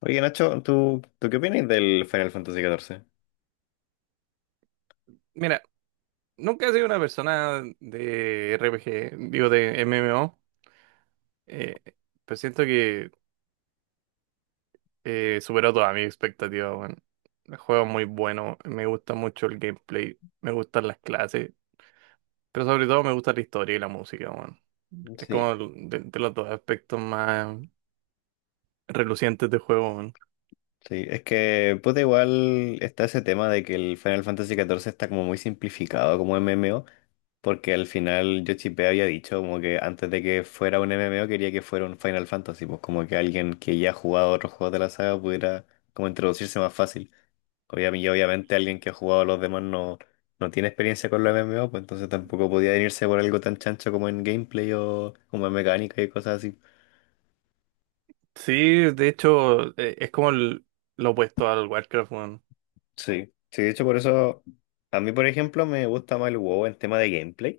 Oye, Nacho, ¿tú qué opinas del Final Fantasy XIV? Mira, nunca he sido una persona de RPG, digo de MMO, eh, pero siento que superó todas mis expectativas, bueno. El juego es muy bueno, me gusta mucho el gameplay, me gustan las clases, pero sobre todo me gusta la historia y la música, bueno. Es Sí, como de los dos aspectos más relucientes del juego, bueno. sí, es que puta igual está ese tema de que el Final Fantasy XIV está como muy simplificado como MMO, porque al final Yoshipé había dicho como que antes de que fuera un MMO quería que fuera un Final Fantasy, pues como que alguien que ya ha jugado otros juegos de la saga pudiera como introducirse más fácil. Obviamente, y obviamente alguien que ha jugado a los demás no tiene experiencia con los MMO, pues entonces tampoco podía venirse por algo tan chancho como en gameplay o como en mecánica y cosas así. Sí, de hecho, es como lo opuesto al Warcraft. Sí, sí, de hecho por eso a mí, por ejemplo, me gusta más el WoW en tema de gameplay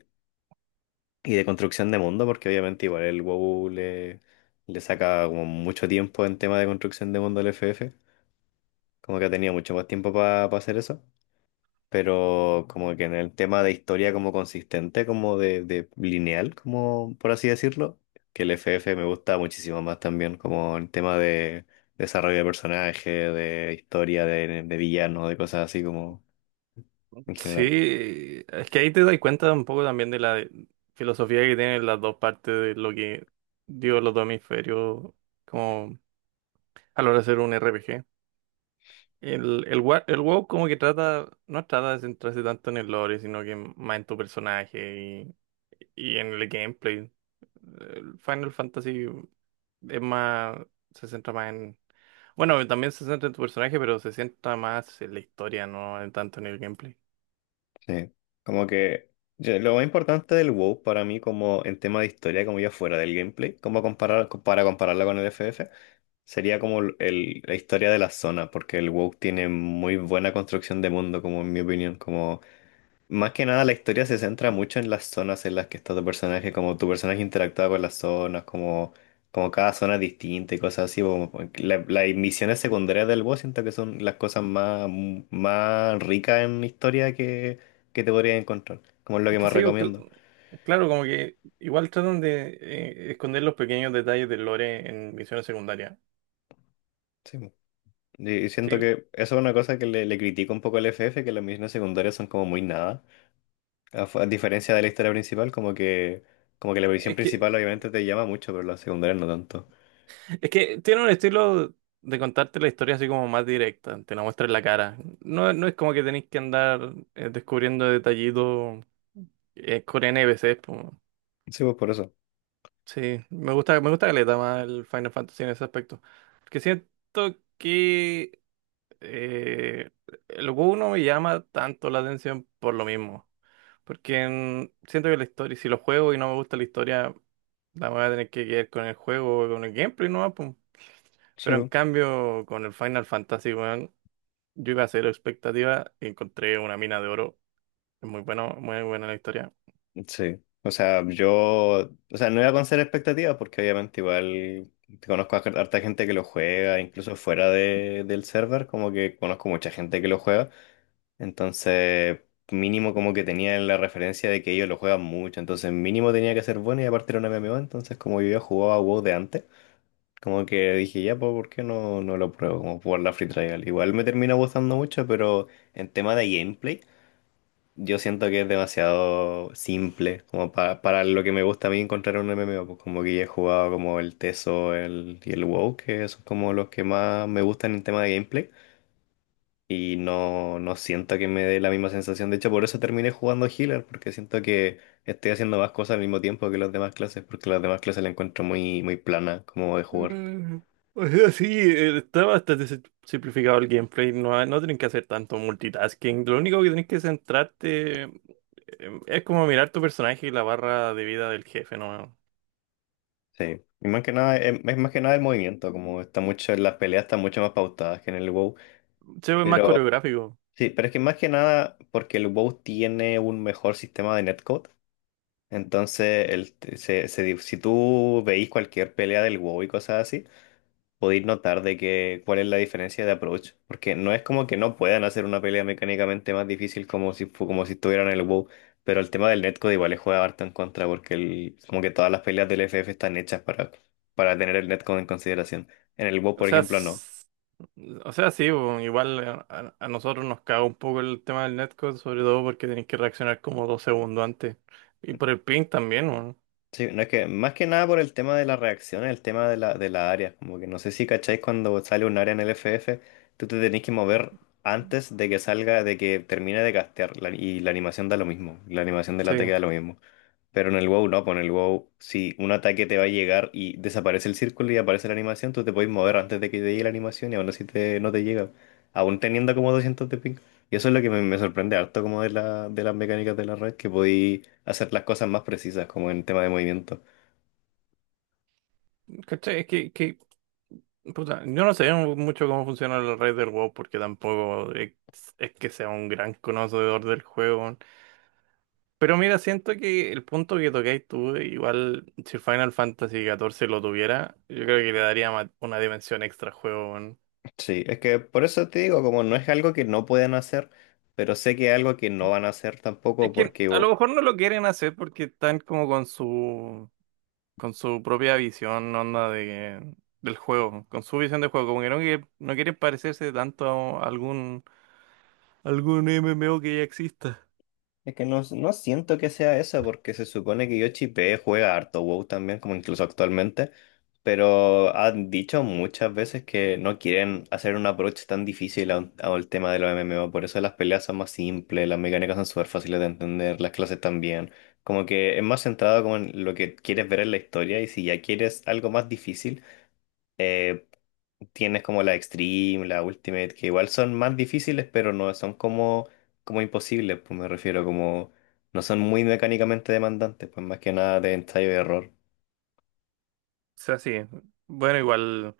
y de construcción de mundo, porque obviamente igual el WoW le saca como mucho tiempo en tema de construcción de mundo al FF, como que ha tenido mucho más tiempo para hacer eso, pero como que en el tema de historia como consistente, como de lineal, como por así decirlo, que el FF me gusta muchísimo más también como en tema de desarrollo de personaje, de historia, de villano, de cosas así como en general. Sí, es que ahí te das cuenta un poco también de la filosofía que tienen las dos partes de lo que dio los dos hemisferios como a la hora de hacer un RPG. El WoW como que trata, no trata de centrarse tanto en el lore, sino que más en tu personaje y en el gameplay. El Final Fantasy es más, se centra más en, bueno, también se centra en tu personaje, pero se centra más en la historia, no tanto en el gameplay. Sí, como que lo más importante del WoW para mí como en tema de historia, como ya fuera del gameplay, como comparar, para compararla con el FF, sería como la historia de la zona, porque el WoW tiene muy buena construcción de mundo, como en mi opinión, como más que nada, la historia se centra mucho en las zonas en las que está tu personaje, como tu personaje interactúa con las zonas, como cada zona es distinta y cosas así. Las misiones secundarias del boss siento que son las cosas más ricas en historia que te podrías encontrar, como es lo Es que que más sí, recomiendo. claro, como que igual tratan de esconder los pequeños detalles del lore en misiones secundarias. Sí, po. Y siento Sí, que eso es una cosa que le critico un poco al FF, que las misiones secundarias son como muy nada, a diferencia de la historia principal, como que la misión es que, principal obviamente te llama mucho, pero las secundarias no tanto. es que tiene un estilo de contarte la historia así como más directa, te la muestra en la cara. No, no es como que tenéis que andar descubriendo detallitos, con NPCs, po. Sí, pues por eso. Sí, me gusta caleta más el Final Fantasy en ese aspecto. Porque siento que eh, el juego no me llama tanto la atención por lo mismo. Porque siento que la historia, si lo juego y no me gusta la historia, la voy a tener que quedar con el juego, con el gameplay, ¿no? Pum. Sí, Pero en po. cambio, con el Final Fantasy, weón, yo iba a cero expectativa y encontré una mina de oro. Es muy bueno, muy buena la historia. Sí, o sea, o sea, no iba con cero expectativas porque obviamente igual conozco a harta gente que lo juega, incluso fuera del server, como que conozco mucha gente que lo juega, entonces mínimo como que tenía la referencia de que ellos lo juegan mucho, entonces mínimo tenía que ser bueno y aparte era un MMO, entonces como yo ya jugaba WoW de antes, como que dije ya, pues, ¿por qué no lo pruebo? Como jugar la Free Trial, igual me termina gustando mucho, pero en tema de gameplay. Yo siento que es demasiado simple, como para lo que me gusta a mí encontrar un MMO, pues como que ya he jugado como el Teso y el WoW, que son como los que más me gustan en tema de gameplay, y no siento que me dé la misma sensación, de hecho por eso terminé jugando Healer, porque siento que estoy haciendo más cosas al mismo tiempo que las demás clases, porque las demás clases la encuentro muy, muy plana como de jugar. Mm. O sea, sí, está bastante simplificado el gameplay. No, no tienen que hacer tanto multitasking. Lo único que tienes que centrarte, es como mirar tu personaje y la barra de vida del jefe, ¿no? Sí, y más que nada, es más que nada el movimiento, como está mucho, las peleas están mucho más pautadas que en el WoW. Se ve más Pero coreográfico. Sí, pero es que más que nada porque el WoW tiene un mejor sistema de netcode. Entonces, el, se di- si tú veis cualquier pelea del WoW y cosas así, podéis notar de que cuál es la diferencia de approach. Porque no es como que no puedan hacer una pelea mecánicamente más difícil como si estuvieran en el WoW. Pero el tema del netcode igual le juega harto en contra porque como que todas las peleas del FF están hechas para tener el netcode en consideración. En el WoW, O por sea, ejemplo, no. s- o sea, sí, bo, igual a nosotros nos caga un poco el tema del netcode, sobre todo porque tenés que reaccionar como dos segundos antes. Y por el ping también, weón. Sí, no es que más que nada por el tema de las reacciones el tema de la, área. Como que no sé si cacháis cuando sale un área en el FF, tú te tenés que mover antes de que salga, de que termine de castear. Y la animación da lo mismo. La animación del ataque Sí. da lo mismo. Pero en el WoW no, pues en el WoW, si un ataque te va a llegar y desaparece el círculo y aparece la animación, tú te puedes mover antes de que te llegue la animación y aún así no te llega. Aún teniendo como 200 de ping. Y eso es lo que me sorprende harto como de las mecánicas de la red, que podéis hacer las cosas más precisas, como en tema de movimiento. ¿Cachai? Puta, yo no sé mucho cómo funciona la red del WoW porque tampoco es, es que sea un gran conocedor del juego. Pero mira, siento que el punto que tocáis tú, igual si Final Fantasy 14 lo tuviera, yo creo que le daría una dimensión extra al juego. Sí, es que por eso te digo, como no es algo que no pueden hacer, pero sé que es algo que no van a hacer tampoco Es que porque. a lo mejor no lo quieren hacer porque están como con su propia visión, onda de del juego, con su visión de juego, como que no quieren parecerse tanto a algún MMO que ya exista. Es que no siento que sea eso porque se supone que Yoshi P juega harto WoW también, como incluso actualmente, pero han dicho muchas veces que no quieren hacer un approach tan difícil a al tema de los MMO, por eso las peleas son más simples, las mecánicas son súper fáciles de entender, las clases también, como que es más centrado como en lo que quieres ver en la historia y si ya quieres algo más difícil eh, tienes como la Extreme, la Ultimate, que igual son más difíciles, pero no son como imposibles, pues me refiero como no son muy mecánicamente demandantes, pues más que nada de ensayo y error. O sea, sí. Bueno, igual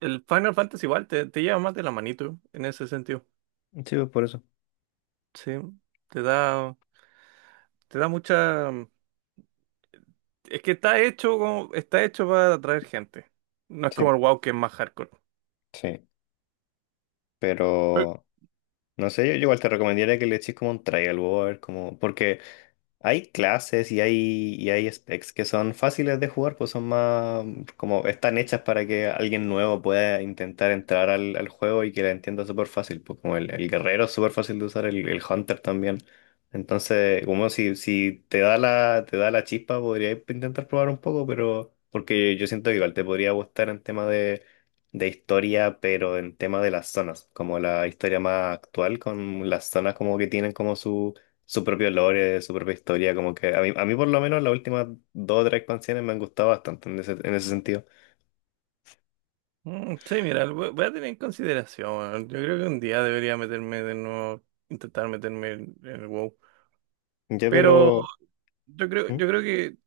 el Final Fantasy igual te, te lleva más de la manito en ese sentido. Sí, pues, por eso. Sí, te da te da mucha es que está hecho, como está hecho para atraer gente. No es Sí, como el WoW que es más hardcore. sí, pero no sé, yo igual te recomendaría que le eches como un trial, a ver, como, porque hay clases y y hay specs que son fáciles de jugar, pues son más como están hechas para que alguien nuevo pueda intentar entrar al juego y que la entienda súper fácil, pues como el guerrero es súper fácil de usar, el hunter también. Entonces, como si te da te da la chispa, podría intentar probar un poco, pero porque yo siento que igual te podría gustar en tema de historia, pero en tema de las zonas, como la historia más actual, con las zonas como que tienen como su propio lore, su propia historia, como que a mí por lo menos las últimas dos o tres expansiones me han gustado bastante en ese sentido. Mm. Sí, mira, lo voy voy a tener en consideración, weón. Yo creo que un día debería meterme de nuevo, intentar meterme en el WoW. Ya, Pero pero. ¿Mm? yo creo que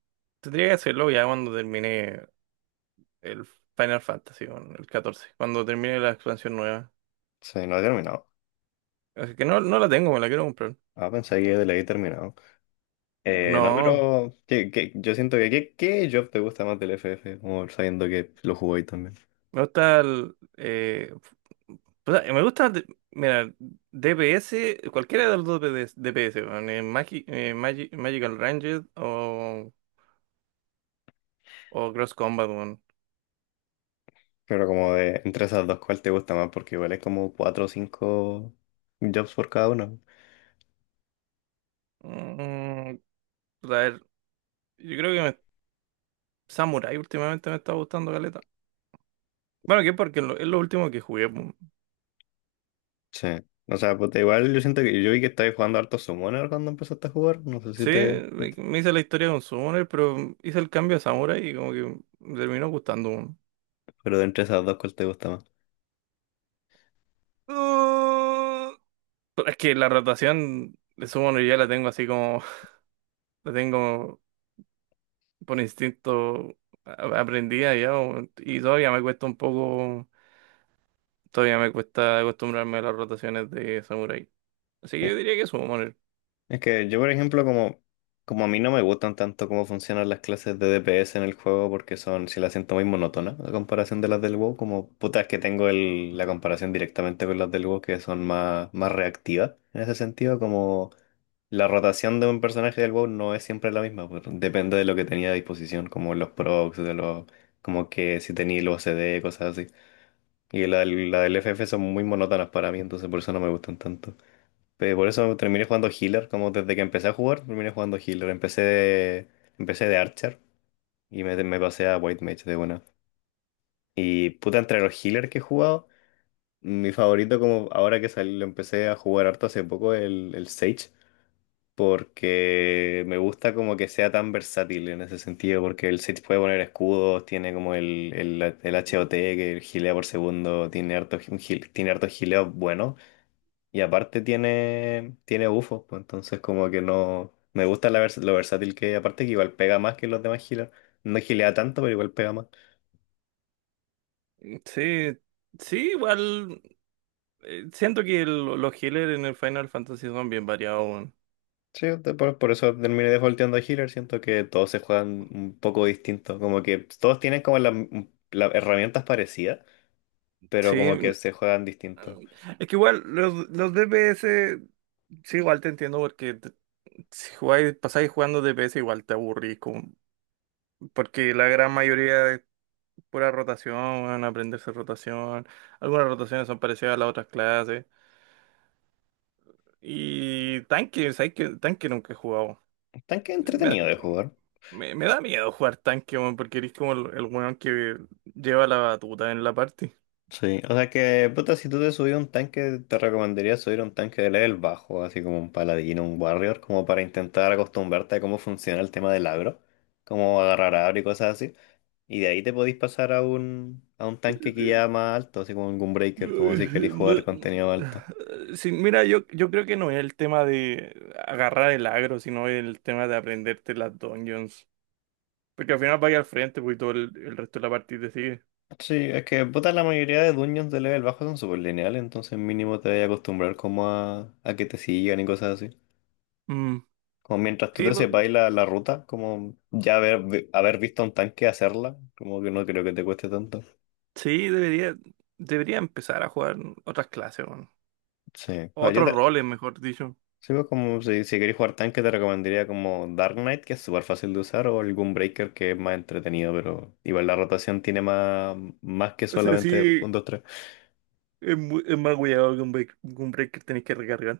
tendría que hacerlo ya cuando termine el Final Fantasy, bueno, el catorce, cuando termine la expansión nueva. Sí, no he terminado. Así que no, no la tengo, me la quiero comprar. Ah, pensé que le había terminado. No, No, pero que, yo siento que, ¿qué job te gusta más del FF? Como sabiendo que lo jugó ahí también. me gusta o sea, me gusta, mira, DPS, cualquiera de los dos PDS DPS, weón, Magical Ranger o Cross Combat, weón. Pero como de entre esas dos, ¿cuál te gusta más? Porque igual es como cuatro o cinco jobs por cada uno. Mm, a ver, yo creo que Samurai últimamente me está gustando caleta. Bueno, que porque es lo último que jugué, po. Sí. O sea, pues igual yo siento que yo vi que estabas jugando harto Summoner cuando empezaste a jugar. No sé si Sí, te, si te me hice la historia con Summoner, pero hice el cambio a Samurai y como que me terminó gustando, po. Pero de entre esas dos, ¿cuál te gusta más? Mm, pero es que la rotación de Summoner ya la tengo así como, la tengo por instinto aprendida ya, po, y todavía me cuesta un poco, todavía me cuesta acostumbrarme a las rotaciones de Samurai. Así que Sí. yo diría que Summoner. Es que yo, por ejemplo, como a mí no me gustan tanto cómo funcionan las clases de DPS en el juego, porque son, si las siento muy monótonas, a comparación de las del WoW, como puta, es que tengo la comparación directamente con las del WoW, que son más reactivas. En ese sentido, como la rotación de un personaje del WoW no es siempre la misma, pues, depende de lo que tenía a disposición, como los procs, como que si tenía los CD, cosas así. Y la del FF son muy monótonas para mí, entonces por eso no me gustan tanto. Pero por eso terminé jugando healer, como desde que empecé a jugar, terminé jugando healer. Empecé de archer y me pasé a white mage de una. Y puta, entre los healers que he jugado, mi favorito como ahora que salí, lo empecé a jugar harto hace poco, el Sage, porque me gusta como que sea tan versátil en ese sentido, porque el Sage puede poner escudos, tiene como el HOT que gilea por segundo, tiene harto, tiene harto gileo y aparte tiene bufos, pues entonces como que no. Me gusta lo versátil que aparte que igual pega más que los demás healers. No gilea tanto, pero igual pega más. Sí, sí, igual siento que los healers en el Final Fantasy son bien variados, weón. Sí, por eso terminé defaulteando a healer. Siento que todos se juegan un poco distinto. Como que todos tienen como las herramientas parecidas, pero como Sí, que se juegan distinto. es que igual los DPS, sí, igual te entiendo porque si jugáis, pasáis jugando DPS igual te aburrís, como porque la gran mayoría es pura rotación, weón, aprenderse rotación, algunas rotaciones son parecidas a las otras clases. Y tanque, ¿sabes qué? Tanque nunca he jugado. Tanque Me, entretenido de jugar. Me da miedo jugar tanque, weón, porque eres como el weón que lleva la batuta en la party. Sí, o sea que, puta, si tú te subís a un tanque, te recomendaría subir a un tanque de level bajo, así como un paladino, un warrior, como para intentar acostumbrarte a cómo funciona el tema del agro, cómo agarrar agro y cosas así. Y de ahí te podís pasar a un, tanque que ya más alto, así como un Ay, Gunbreaker, como si querés jugar contenido alto. no. Sí, mira, yo creo que no es el tema de agarrar el agro, sino el tema de aprenderte las dungeons. Porque al final vaya al frente, pues y todo el resto de la partida te sigue. Sí, es que, puta, la mayoría de dungeons de level bajo son súper lineales, entonces mínimo te vas a acostumbrar como a que te sigan y cosas así. Mm. Como mientras tú Sí, te pues, sepas la ruta, como ya haber visto a un tanque hacerla, como que no creo que te cueste tanto. sí, debería empezar a jugar otras clases, weón. Sí. O sea, Otros roles, mejor dicho. sí, pues, como si querés jugar tanque te recomendaría como Dark Knight, que es súper fácil de usar, o el Gunbreaker, que es más entretenido, pero igual la rotación tiene más que O sea, solamente sí, un 2. es, es más cuidado que un break, que tenéis que recargar.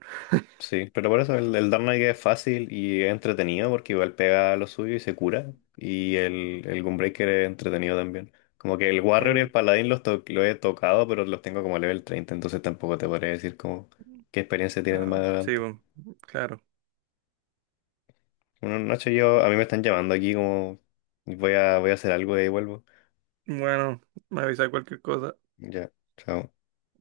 Sí, pero por eso el Dark Knight es fácil y es entretenido porque igual pega lo suyo y se cura. Y el Gunbreaker es entretenido también. Como que el Warrior y Eh, el Paladín los he tocado, pero los tengo como level 30, entonces tampoco te podría decir como qué experiencia tienen más sí, adelante. bueno, claro. Una noche a mí me están llamando aquí como voy a hacer algo y ahí vuelvo. Bueno, me avisa cualquier cosa. Ya, chao.